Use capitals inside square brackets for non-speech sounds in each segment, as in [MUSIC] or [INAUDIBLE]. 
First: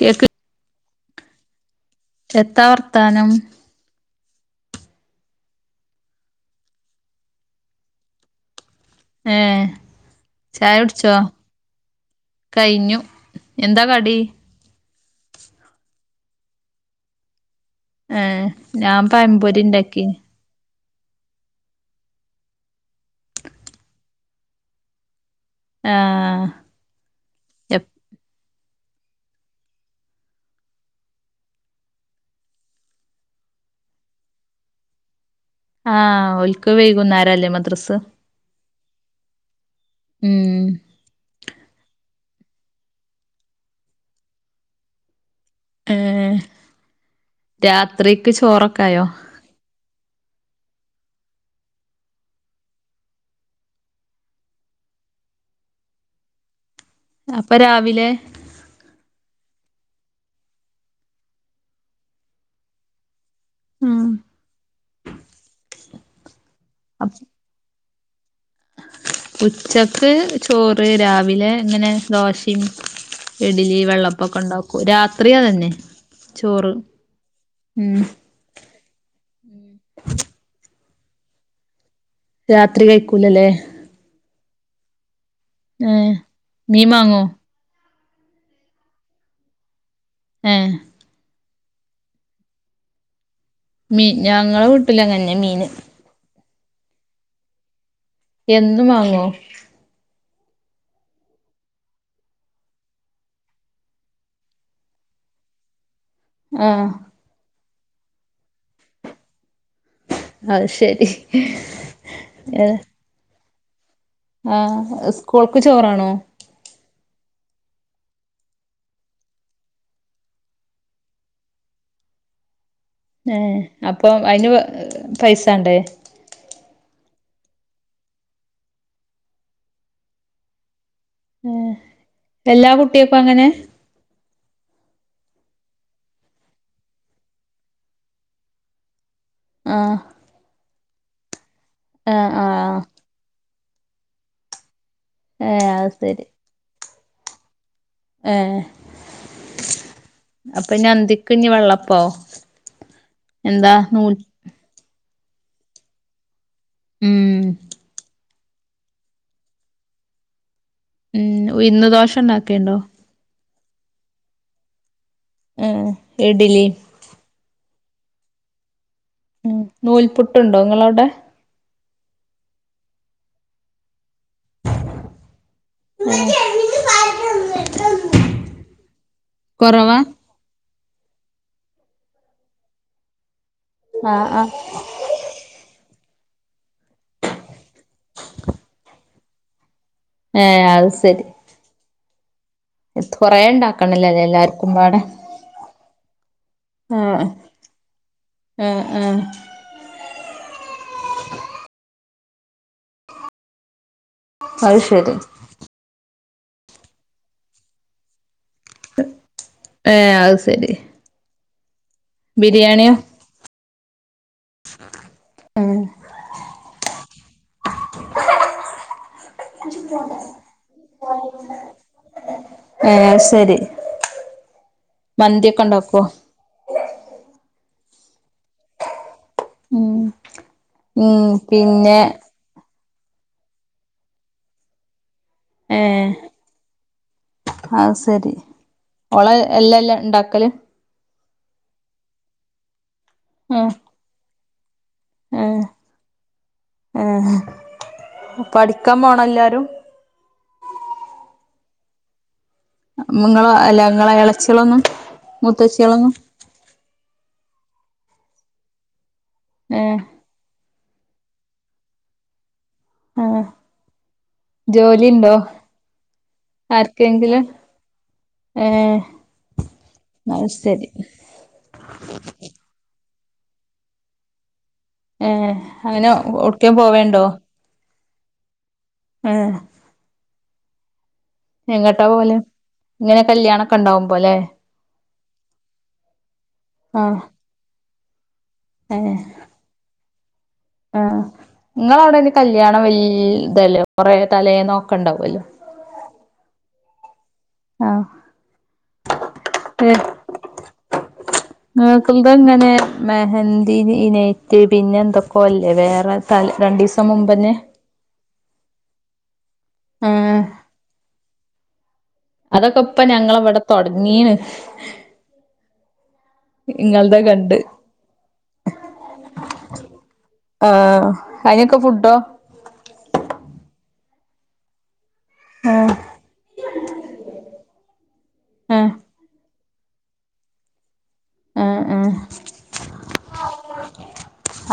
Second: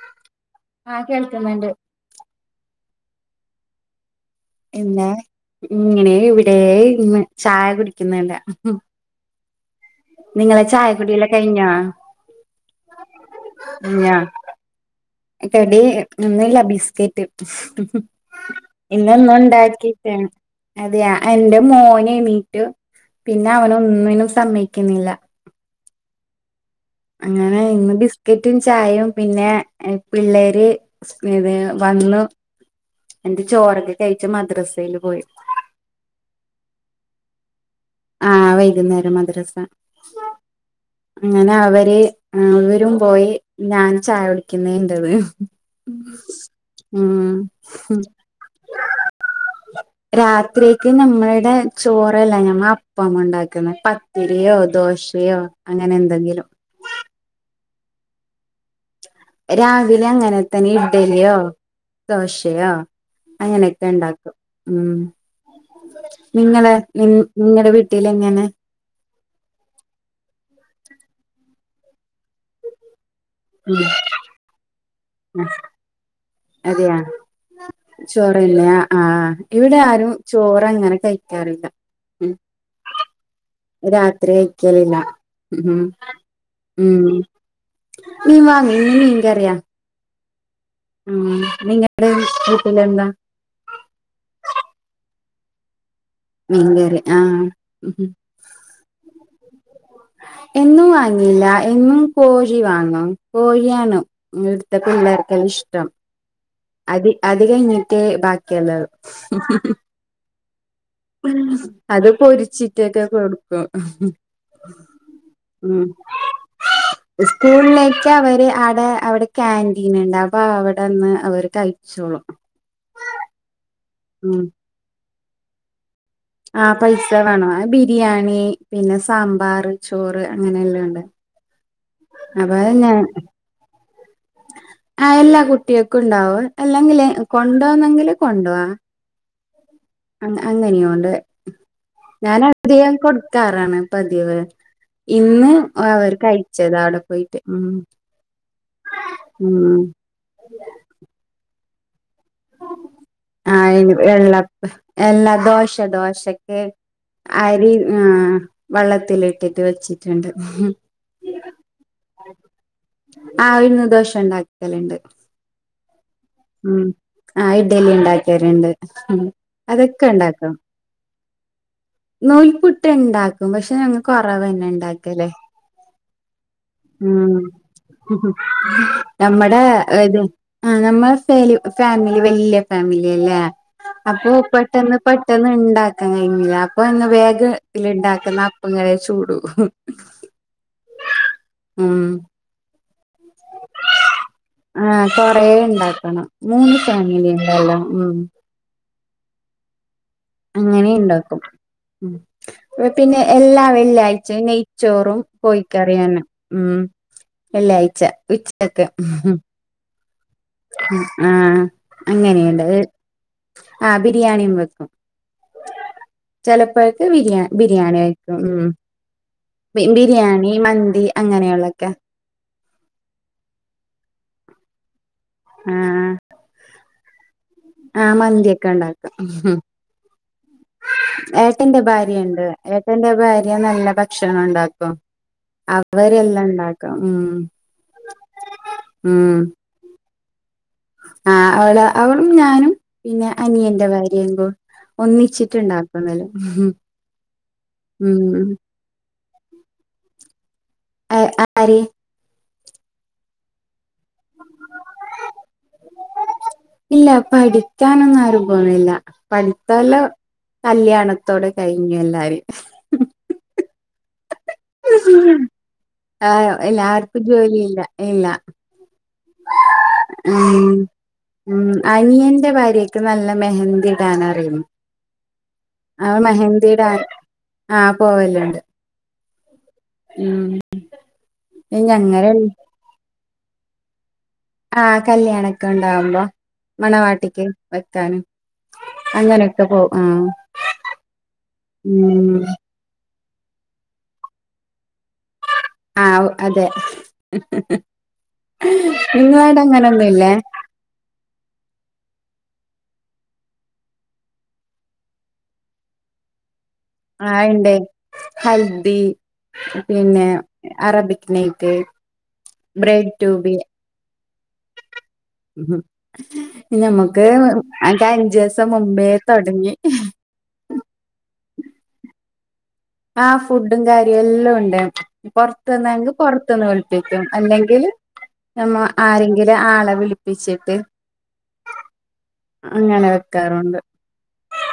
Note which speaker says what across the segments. Speaker 1: Cake
Speaker 2: ആഹ് കേൾക്കുന്നുണ്ട്.
Speaker 1: എത്താ വർത്താനം
Speaker 2: എന്നാ ഇങ്ങനെ ഇവിടെ ഇരുന്ന് ചായ കുടിക്കുന്ന്ണ്ട്.
Speaker 1: ഏ ചായ കുടിച്ചോ
Speaker 2: കുടിയെല്ല കഴിഞ്ഞോ
Speaker 1: കഴിഞ്ഞു എന്താ കടി
Speaker 2: ഈ കടി ഒന്നും ഇല്ല ബിസ്കറ്റ് ഉം ഉം
Speaker 1: ഏ ഞാൻ
Speaker 2: ഇന്ന് എന്ന
Speaker 1: പഴംപൊരി ഉണ്ടാക്കി
Speaker 2: ഉണ്ടാക്കിയെ അതെയ എന്റെ മോന് എണീറ്റു പിന്നെ അവന് ഒന്നിനും സമ്മയിക്കുന്നില്ല
Speaker 1: ആ
Speaker 2: അങ്ങനെ ഇന്ന് ബിസ്കറ്റും ചായയും പിന്നെ പിള്ളേര് സ്കൃതിയ വന്ന് എന്റെ ചോറ് ഒക്കെ കയ്യിച്ച് മദ്രസയില് പോയി
Speaker 1: ആഹ ഒലിക്ക് വൈകുന്നേരം അല്ലേ മദ്രസ്സ്
Speaker 2: ആഹ വൈകുന്നേരം മദ്രസ
Speaker 1: ഉം
Speaker 2: അങ്ങനെ അവര് അവരും പോയി ഞാൻ ചായ കുടിക്കുന്ന എന്റെത്
Speaker 1: ഏ
Speaker 2: ഉം
Speaker 1: രാത്രിക്ക് ചോറൊക്കായോ
Speaker 2: രാത്രിക്ക് നമ്മളടെ ചോറല്ല ഞമ്മ അ പ്പം ഉണ്ടാക്കുന്ന പത്തിരിയോ ദോശയോ അങ്ങനെ എന്തെങ്കിലും
Speaker 1: അപ്പ രാവിലെ
Speaker 2: രാവിലെ അങ്ങനെ തന്നെ ഇഡലിയോ ദോശയോ അങ്ങനെ ഒക്കെ
Speaker 1: ഉം
Speaker 2: ഉണ്ടാക്കും ഉ നിങ്ങളെ നി നിങ്ങളടെ വീട്ട ട്ടിലങ്ങനെ
Speaker 1: ഉച്ചക്ക് ചോറ് രാവിലെ എങ്ങനെ ദോശയും ഇഡലി വെള്ള അപ്പം ഒക്കെ ഉണ്ടാക്കും രാത്രിയാ അതന്നെ ചോറ് ഉം
Speaker 2: പില്ലേ അ ആ് ഇവിടെ ആരും ചോറ് അങ്ങനെ കയ്യിക്കാറില്ല
Speaker 1: രാത്രി കഴിക്കൂലല്ലേ
Speaker 2: രാത്രി കയ്യിക്കല് ഇല്ല ഉം
Speaker 1: ഏ മീൻ
Speaker 2: ഉം
Speaker 1: വാങ്ങോ
Speaker 2: മീൻ വാങ്ങി ഇന്ന് മീൻകറിയാ
Speaker 1: ഏ
Speaker 2: ഉ നിങ്ങളടെ വീട്ടിൽ എന്താ
Speaker 1: മീൻ ഞങ്ങളടെ വീട്ടിൽ അത് തന്നെ മീൻ
Speaker 2: മീൻ കറി ആഹ
Speaker 1: എന്നും വാങ്ങോ?
Speaker 2: എന്നും വാങ്ങില്ല എന്നും പോഴി വാങ്ങും പോഴിയാണ്- ഇവിടുത്തെ പിള്ളേർക്ക് എല്ല ഇഷ്ടം.
Speaker 1: ആഹ്
Speaker 2: അതി അധികഴിഞ്ഞിട്ട് ബാക്കി എല്ലതും ഉം ഉം ഉം
Speaker 1: ആത് ശരി.
Speaker 2: അത് പൊരിച്ചിട്ടെ ക്കെ കൊടുക്കും.
Speaker 1: ആഹ് സ്കൂൾക്ക്
Speaker 2: ഉം
Speaker 1: ചോറാണോ?
Speaker 2: സ്കൂളിലേക്ക് അവര് അടേ അവിടെ ക്യാന്റീൻ എണ്ട് അപ്പൊ അവിടെന്ന് അവര് കഴി ഴിച്ചോളും
Speaker 1: ഏഹ് അപ്പൊ അയിന് പൈസണ്ടേ?
Speaker 2: ആഹ് പൈസ വേണം ബിരിയാണി പിന്നെ സാമ്പാർ ചോറ് അങ്ങനെ എല്ലാണ്ട്
Speaker 1: ഏഹ് എല്ലാ കുട്ടിയക്കും അങ്ങനെ
Speaker 2: ആഹ് എല്ലാ കുട്ടികൾക്കും ഉണ്ടാവും അല്ലെങ്കില് കൊണ്ടു വന്നെങ്കില് കൊണ്ടോവാ
Speaker 1: ആഹ്.
Speaker 2: അഹ് അങ്ങനെയൊണ്ട്
Speaker 1: ആഹ്
Speaker 2: ഞാൻ
Speaker 1: ആഹ്
Speaker 2: അധികം കൊടുക്കാറാണ് പതിവ്. ഇന്ന്
Speaker 1: ഏഹ് അത്
Speaker 2: അവൊര്
Speaker 1: ശരി
Speaker 2: കയിച്ചത അവിടെ പോയിട്ട് ഉം.
Speaker 1: ഏഹ്
Speaker 2: ഉം
Speaker 1: അപ്പനി അന്തിക്ക് ഇനി വെള്ളപ്പോ? എന്താ
Speaker 2: ആഹ്
Speaker 1: നൂ
Speaker 2: വെള്ളപ്പ എല്ലാ ദോശ ദോശക്ക്
Speaker 1: ഉം..
Speaker 2: അരി ആഹ് വള്ളത്തിലിട്ടിട്ട് വെച്ചിട്ടുണ്ട് ഉം.
Speaker 1: ഉം ഉഴുന്ന് ദോഷ ഇണ്ടാക്കിയണ്ടോ?
Speaker 2: ആഹ് ഉഴുന്ന് ദോഷം ഇണ്ടാക്കൽണ്ട്.
Speaker 1: ഏഹ്. ഇഡ്ലി
Speaker 2: ഉം ആഹ് ഇഡലി ഇണ്ടാക്കിയറണ്ട്.
Speaker 1: ഉം
Speaker 2: അതൊക്കെ ഇണ്ടാക്കാം.
Speaker 1: നൂൽപുട്ടുണ്ടോ നിങ്ങളവിടെ
Speaker 2: നൂൽപ്പുട്ട് ഇണ്ടാക്കും പക്ഷെ ഞങ്ങ കൊറവന്നെ ഇണ്ടാക്കല്. ഉം ഉഹ്. നമ്മടെ
Speaker 1: കുറവാ
Speaker 2: എതും ആഹ് നമ്മള ഫാലി ഫാമിലി വല്യ ഫാമിലി അല്ല്യേ.
Speaker 1: ആഹ് ആഹ്
Speaker 2: അപ്പോപ പെട്ടെന്ന് പെട്ടെന്ന് ഇണ്ടാക്കാൻ കൈഞ്ഞില്ല അപ്പൊ ഒന്ന് വേഗ ൽ ഇണ്ടാക്കുന്ന അപ്പങ്ങളെ ചൂടു.
Speaker 1: ഏഹ് അയ് സെരി.
Speaker 2: ഉം.
Speaker 1: ത്ത് കൊറേ ഇണ്ടാക്കണല്ലല്ലേ എല്ലാരി.
Speaker 2: ആഹ് കൊറെ ഇണ്ടാക്കണം മൂന്ന് ഫാമിലി ഇണ്ടല്ലോ ഉം.
Speaker 1: ഏഹ്ഏഹ്.
Speaker 2: അങ്ങനെ ഇണ്ടാക്കും ഉം പിന്നെ എല്ലാ വെള്ളിയാഴ്ചെ
Speaker 1: അത് ശെരി
Speaker 2: നെയ്ച്ചോറും കോയിക്കറിയാനെ ഉം വെള്ളിയാഴ്ച ഉച്ചക്ക് ഉംഹ്-.
Speaker 1: ഏഹ് അയ് സെരി.
Speaker 2: അ ആഹ് അങ്ങനെയണ്ടത്.
Speaker 1: ബിരിയാണിയോ
Speaker 2: ആഹ് ബിരിയാണിയും വെക്കും
Speaker 1: ഉം
Speaker 2: ചെലപ്പഴ് ന്ന് ബിരിയാണി ബിരിയാണി വെയിക്കും ഉം ഉം ബി ബിരിയാണി മന്തി അങ്ങനെയുള്ളൊക്കെ
Speaker 1: ഏഹ് ശരി മന്തിയൊക്കെ ഇണ്ടാക്കോ?
Speaker 2: ആഹ് ആഹ് മന്തിയൊക്കെ ഇണ്ടാക്കും ഹ്മ്
Speaker 1: ഉം ഉം
Speaker 2: ഹ് ഏട്ടന്റെ
Speaker 1: പിന്നെ
Speaker 2: ഭാര്യണ്ട്. ഏട്ടന്റെ ഭാര്യ നല്ല ഭക്ഷണം ഉണ്ടാക്കും.
Speaker 1: ഏഹ്
Speaker 2: അവരെല്ലാം ഇണ്ടാക്കും ഉം.
Speaker 1: ഓളാ
Speaker 2: ഉം
Speaker 1: എല്ലഎല്ലാം ഇണ്ടാക്കല്
Speaker 2: ആഹ് അവള് അവളും ഞാനും പിന്നെ
Speaker 1: ആഹ്
Speaker 2: അനിയന്റെ ഭാര്യയും കു
Speaker 1: ആഹ്
Speaker 2: ഒന്നിച്ചിട്ടുണ്ടാക്കുന്നൽ ഉം.
Speaker 1: ആഹ് പഠിക്കാൻ പോണം എല്ലാരും?
Speaker 2: അ ആര്?
Speaker 1: ഹ്മ് നിങ്ങള അല്ല ഇങ്ങളെ എളച്ചിയാളൊന്നും മുത്തച്ചിയാളൊന്നും.
Speaker 2: ഇല്ല പഠിക്കാനൊന്നും ആരും പോണില്ല
Speaker 1: ഏഹ്
Speaker 2: പഠിപ്പെല്ലാ. കല്യാണത്തോടെ കഴിഞ്ഞു എല്ലാരിം.
Speaker 1: ആഹ് ജോലിണ്ടോ?
Speaker 2: ആഹ് എല്ലാർക്കും
Speaker 1: ആർക്കെങ്കിലും
Speaker 2: ജോലിയില്ല ഇല്ല.
Speaker 1: അഹ്
Speaker 2: ഉം
Speaker 1: സെരി.
Speaker 2: ഉം അനിയന്റെ ഭാര്യക്ക് നല്ല മെഹന്തി ഇടാൻ അറിയും.
Speaker 1: ഏഹ് അങ്ങനെ
Speaker 2: അവൻ മെഹന്തി
Speaker 1: എഉട്ക്കേൻ
Speaker 2: ഇടാൻ
Speaker 1: പോവൽണ്ടോ?
Speaker 2: ആഹ് പോവല്ണ്ട്.
Speaker 1: ഏഹ്.
Speaker 2: ഉം.
Speaker 1: എങ്ങട്ടാ
Speaker 2: ഞങ്ങള്
Speaker 1: പോവല് ഇങ്ങനെ കല്യാണൊക്കെ ഇണ്ടാവുമ്പോ ലെ.
Speaker 2: ആഹ് കല്യാണൊക്കെ ഇണ്ടാവുമ്പോ
Speaker 1: ആഹ്
Speaker 2: മണവാട്ടിക്ക് വെക്കാനും
Speaker 1: ഏഹ്
Speaker 2: അങ്ങനെ. ക്കെ പോവും ആഹ്.
Speaker 1: ആഹ് ഇങ്ങളഉടെന്
Speaker 2: ഉം
Speaker 1: കല്യാണം വല് തല്ലേ കൊറെേ തലേന്നൊക്കെണ്ടാവല്ലോ.
Speaker 2: ആഹ് അതെ
Speaker 1: ആഹ്
Speaker 2: നിങ്ങളഉടെ അങ്ങനൊന്നും ഇല്ലേ?
Speaker 1: [INAUDIBLE] ഇങ്ങക്കിമ്പെങ്ങനെമെഹന്തി ഇ നേറ്റ് പിന്നെ എന്തൊക്ക അല്ലേ വേറെ തലെ രണ്ടിസ.
Speaker 2: ആ ഇണ്ട് ഹൽദി പിന്നെ
Speaker 1: ഏഹ്
Speaker 2: അറബിക്നെയ്റ്റ്.
Speaker 1: അതൊക്കെ ഇപ്പ ഞങ്ങളവടെ തൊടങ്ങീണ്
Speaker 2: ഉ
Speaker 1: ഇങ്ങൾതെ
Speaker 2: നമ്മുക്ക്
Speaker 1: കണ്ട്
Speaker 2: അ അഞ്ചദിവസം മുമ്പേ തൊടങ്ങി
Speaker 1: ആ അയ്നൊക്കെ ഫുഡോ
Speaker 2: ആ ഫുഡും കാര്യും എല്ലാംണ്ട് പൊറത്ത്ന്നാ
Speaker 1: ഏഹ്
Speaker 2: പൊർ ത്ന്ന് വിളിപ്പിക്കും അല്ലെങ്കിൽ നമ്മ
Speaker 1: ഏഹ്
Speaker 2: ആരെങ്കിലും ആളെ വിളിപ്പിച്ചിട്ട്
Speaker 1: ആഹ് ആഹ്
Speaker 2: അങ്ങനെ വെക്കാറുണ്ട്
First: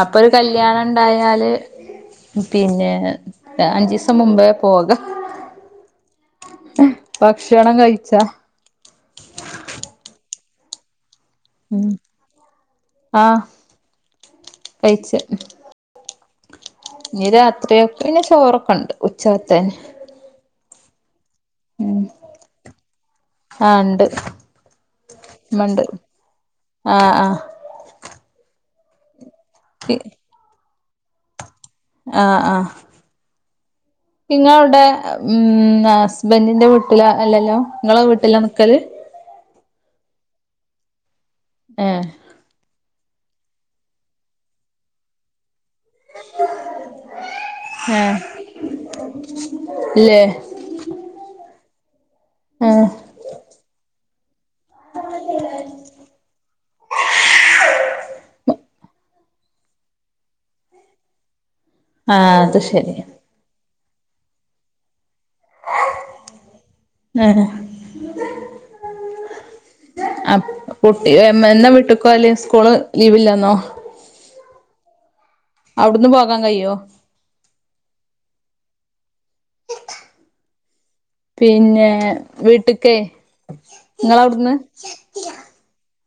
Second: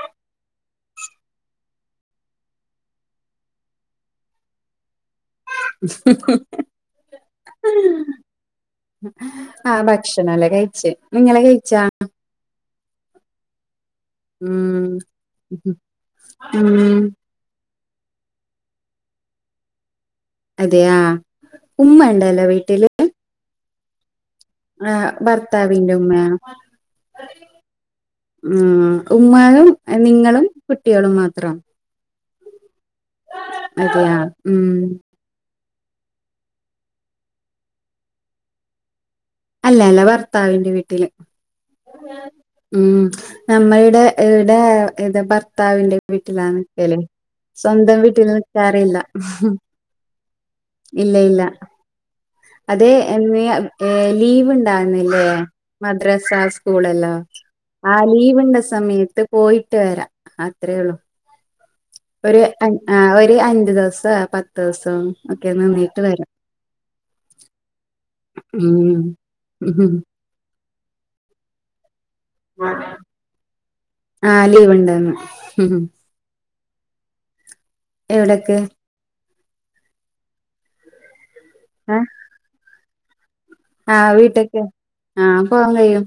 Speaker 1: അപ്പൊരു കല്യാണം ണ്ടായാല് പിന്നെ അൻച്ചീസം മുമ്പേ പോകാ ഭക്ഷണം കഴിച്ചാ
Speaker 2: ആ ഭക്ഷണല്ലാം കഴിച്ച് നിങ്ങള് കഴി
Speaker 1: ആഹ് കഴിച്ച്
Speaker 2: ഉം ഉം
Speaker 1: ഇ രാത്രിയക്കെള്ളെ ചോറൊക്കെ ഉണ്ട് ഉച്ചത്തന്നെ
Speaker 2: അതെയ ഉമ്മണ്ടല്ലോ വീട്ടില്
Speaker 1: ആ ഹ് ണ്ട്
Speaker 2: ആ ഭർത്താവിന്റെ ഉമ്മയാ
Speaker 1: ആഹ് ആഹ്
Speaker 2: ഉം ഉമ്മായും നിങ്ങളും കുട്ടികളും മാത്ര
Speaker 1: ആ ഹ് ആ ഹ്
Speaker 2: അതെയാ ഉം
Speaker 1: നിങ്ങളവടെ ഉം ഹസ്ബൻഡിൻ്ന്റെ വീട്ടില അല്ലല്ലോ നിങ്ങളെ വീട്ടിലാ നിക്കല്
Speaker 2: അല്ലല്ല ഭർത്താവിന്റെ വീട്ടില്
Speaker 1: ഏഹ്
Speaker 2: ഉം നമ്മളുടെ ടെ ഇത് ഭർത്താവിന്റെ വീട്ടിലാ നിക്കല് സ്വന്തം
Speaker 1: ഏഹ്
Speaker 2: വീട്ടിൽ നിക്കാറില്ല
Speaker 1: ഇല്ലേ
Speaker 2: ഇല്ല ഇല്ല
Speaker 1: ആഹ്
Speaker 2: അതെ ഈ ലീവ് ഉണ്ടാവുന്നില്ലേ മദ്രാസ സ്കൂളല്ലോ ആ ലീവിണ്ട സമയത്ത് പോയിട്ട് വരാ അത്രേള്ളു
Speaker 1: ആഹ്
Speaker 2: ഒരു
Speaker 1: അത് ശരി
Speaker 2: ഒരു അഞ്ച് ദിവസം പത്ത് ദിവസം ഒക്കെ നിന്നിട്ട് വരാ
Speaker 1: ഏങ്ങെനെ
Speaker 2: ഉം ഉം.
Speaker 1: അപ്പോ പൂട്ടി എന്നാ വിട്ടികോവല് സ്കൂള് ലീവില്ലന്നോ
Speaker 2: ആ ലീവ് ഉണ്ടന്ന്
Speaker 1: അവുടുന്ന് പോകാൻ കയ്യോ
Speaker 2: എവ്ടെക്ക്
Speaker 1: പിന്നെ വീട്ട്ക്കെ ഇങ്ങളവ്ടുന്ന്
Speaker 2: പോകാകയ്യും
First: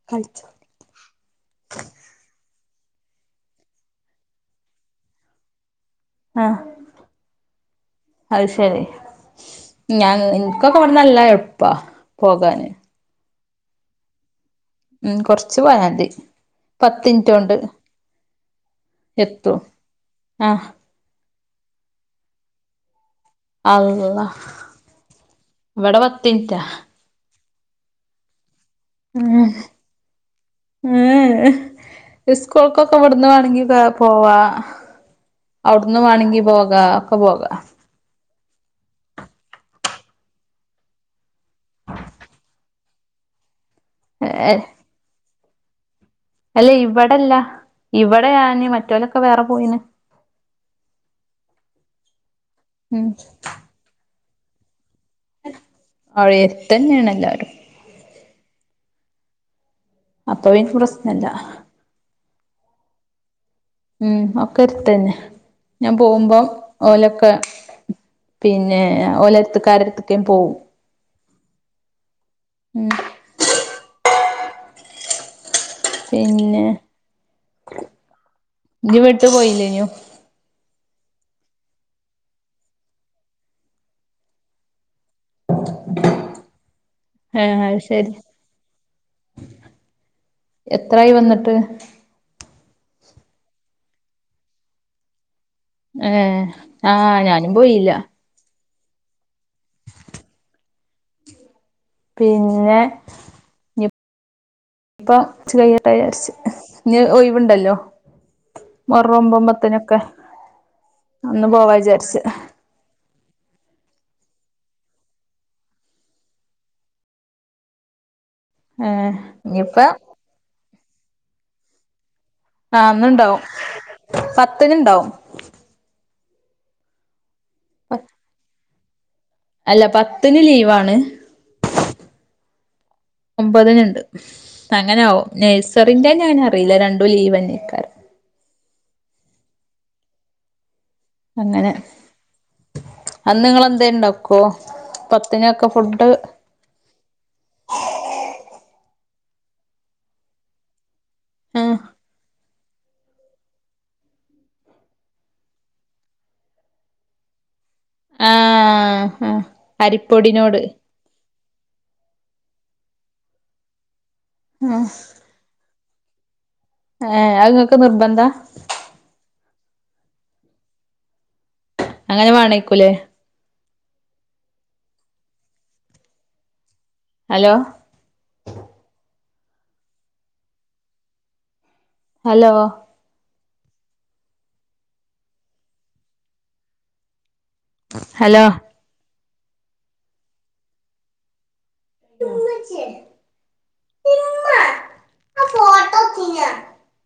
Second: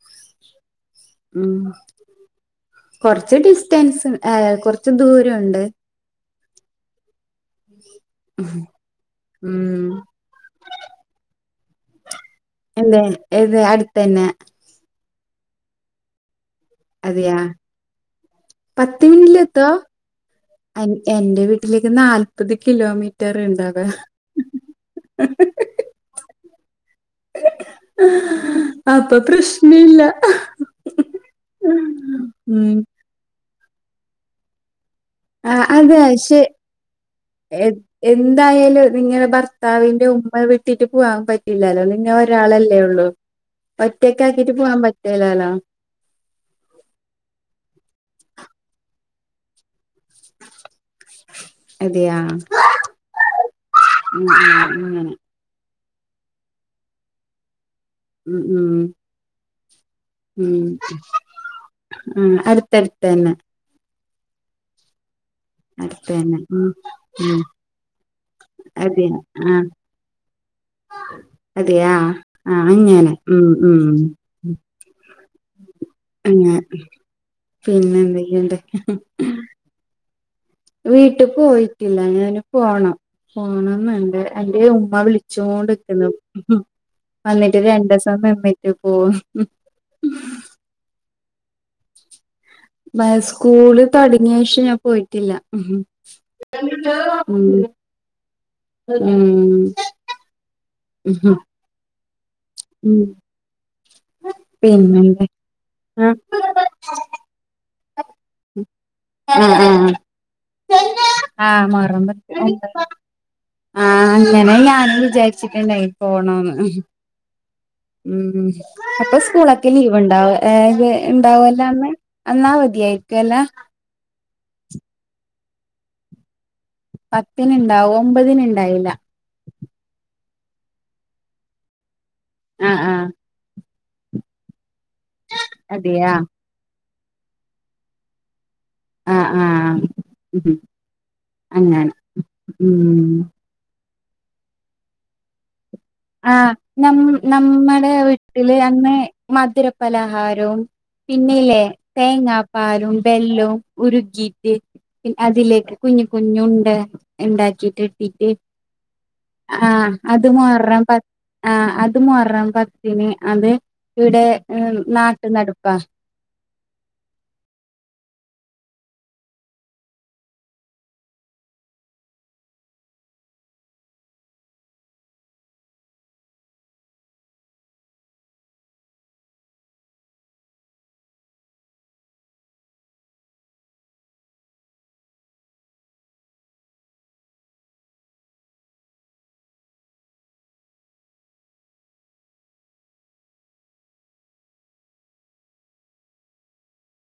Speaker 1: [UNINTELLIGIBLE]
Speaker 2: ഉം കൊറച്ച് ഡിസ്റ്റൻസ് ഏ കൊറച്ച് ദൂരണ്ട്
Speaker 1: ആഹ് അത് ശരി
Speaker 2: ഉം
Speaker 1: ഞാൻ ഇൻക്കൊക്കെ ഇവട്ന്ന് നല്ല എള്പ്പാ പോകാന്
Speaker 2: എന്തെ ഏത് അട്ത്തന്നെ
Speaker 1: ഉം കൊറച്ച് പോയാതി
Speaker 2: അതെയാ പത്ത്
Speaker 1: എത്തും
Speaker 2: മിനിറ്റിലെത്തോ
Speaker 1: ആഹ്
Speaker 2: എ എന്റെ വീ ട്ടിലേക്ക് നാല്പ്പത് കിലോമീ
Speaker 1: അള്ളാ ‌ ഇവടെ പത്തിൻറ്റാ
Speaker 2: [UNINTELLIGIBLE] അപ്പൊ പ്രശ്നല്ല ഉം
Speaker 1: ഇപ്പ ഇവട്ന്ന് വാണെങ്കി കേ പോവാ
Speaker 2: അതെ
Speaker 1: അവിടുന്ന്
Speaker 2: ശെ
Speaker 1: മാണെങ്കി പോകാ ഒക്കെ പോകാ
Speaker 2: എന്തായാലും നിങ്ങളെ ഭർത്താവിന്റെ ഉമ്മ വിട്ടിട്ട് പോവാൻ പറ്റില്ലല്ലോ നിങ്ങ ഒരാളല്ലേ ഒള്ളൂ ഒറ്റക്കാക്കിട്ട് പോവാൻ പറ്റൂലാല്ലോ
Speaker 1: അല്ലേ ഇവിടെല്ല ഇവിടെ ഞാന് മറ്റോലൊക്കെ വേറെ പോയിന്
Speaker 2: അതെയാ
Speaker 1: ഉം
Speaker 2: ഉം ഉം അങ്ങനെ
Speaker 1: അവ്ടെ എട്ത്തെന്നാണ് എല്ലാരും
Speaker 2: ഉം ഉം
Speaker 1: അപ്പൊ
Speaker 2: ഉം
Speaker 1: പിന്നെ പ്രശ്നല്ല
Speaker 2: ആഹ് അട്ത്തട്ത്തെന്നെ
Speaker 1: ഉം ഒക്കെര്ത്തെന്നെ ഞാൻ
Speaker 2: അടുത്തന്നെ
Speaker 1: പോവുമ്പം
Speaker 2: ഉം
Speaker 1: ഓലൊക്കെ
Speaker 2: ഉം
Speaker 1: പിന്നെ
Speaker 2: അതെയ ആഹ്
Speaker 1: ഓലര്ത്ത്ക്ക് ആരെട്ത്ത്ക്കെ പോവും
Speaker 2: അതെയാ ആഹ്
Speaker 1: ഉം
Speaker 2: അങ്ങനെ ഉം ഉം അങ്ങെ
Speaker 1: പിന്നെ
Speaker 2: പിന്നെ എന്തൊക്കെയുണ്ട്
Speaker 1: ഇല്ല്യയോ
Speaker 2: വീട്ട് പോയിട്ടില്ല ഞാന് പോണം പോണന്ന്ണ്ട് എന്റെ ഉമ്മ വിളി ച്ചോണ്ട്ക്ക്ണ് വന്നിട്ട്
Speaker 1: ഏഹ് അത് ശരി
Speaker 2: രണ്ടീസം നിന്നിട്ട് പോ
Speaker 1: എത്രായി വന്ന്ട്ട്
Speaker 2: ബാ സ്കൂള് തൊടങ്യേഷം ഞാൻ പോയിട്ടില്ല
Speaker 1: ഏഹ് ആഹ്
Speaker 2: ഉം
Speaker 1: ഞാനും പോയില്ല
Speaker 2: ഉം
Speaker 1: പിന്നെ
Speaker 2: ഉം
Speaker 1: ഇപ്പൊ
Speaker 2: പിന്നെന്താ
Speaker 1: ച്ച് കയ്യെട്ടെ
Speaker 2: ആഹ്
Speaker 1: വിചാരിച്ച് ഇഞ്ഞ് ഒഴിവ്ണ്ടല്ലോ
Speaker 2: ആഹ് ആഹ്
Speaker 1: അന്ന്
Speaker 2: ആഹ്
Speaker 1: പോവാ
Speaker 2: മൊഹറം
Speaker 1: വിചാരിച്ച്
Speaker 2: പത്ത് ആഹ് അങ്ങനെ ഞാനും വിചാരിച്ച്ട്ട്ണ്ടായി പോണോന്ന് ഉം
Speaker 1: ഏ
Speaker 2: അപ്പൊ സ്കൂളൊക്കെ
Speaker 1: ഇനിയിപ്പ
Speaker 2: ലീവ്ണ്ടാവോ ഏ ഇണ്ടാവൂല അന്ന് അന്ന്
Speaker 1: ആഹ്
Speaker 2: അവധിയായിരിക്കും അല്ല
Speaker 1: അന്ന്ണ്ടാവും പത്തിന്ണ്ടാവും
Speaker 2: പത്തിന്ണ്ടാവും ഒമ്പതിന്ണ്ടാവില്ല
Speaker 1: അല്ല പത്തിന് ലീവാണ്
Speaker 2: ആഹ് ആഹ്
Speaker 1: ഒമ്പതിന്ണ്ട് അങ്ങനാവും നേഴ്സറിന്റെ
Speaker 2: അതെയാ
Speaker 1: ഇഞ്ഞെങ്ങനെ അറിയില്ല രണ്ടും ലീവന്നേക്കാരം
Speaker 2: ആഹ് ആഹ്
Speaker 1: അങ്ങനെ
Speaker 2: ഉം
Speaker 1: അന്ന് ഇങ്ങളെന്തേ ഇണ്ടാക്കോ പത്തിനൊക്കെ ഫുഡ്
Speaker 2: ആ നമ്മ നമ്മടെ വീട്ടില് അന്ന് മധുര പലഹാരവും
Speaker 1: ആ
Speaker 2: പിന്നല്ലേ തേങ്ങാപ്പാലും ബെല്ലും ഉരുകീയിട്ട് പിന്നെ അതിലേക്ക് കുഞ്ഞ് കുഞ്ഞു ഉണ്ട ഇണ്ടാക്കിട്ട് ട്ട്
Speaker 1: ആ ആ
Speaker 2: ആഹ് അത്
Speaker 1: അരിപ്പൊടിനോട്
Speaker 2: മുഹറം പ ആ അത് മുഹറം പത്തിന് അത് ഇവിടെ
Speaker 1: ആ
Speaker 2: നാട്ട് നടപ്പ് പ്പാ
Speaker 1: ഏ അഹ് ഇങ്ങക്ക് നിർബന്ധാ അങ്ങനെ വാണയ്ക്കൂലേ ഹലോ ഹലോ ഹലോ ഇമ്മച്ച്യ ആ ഫോട്ടോ തിന്നാ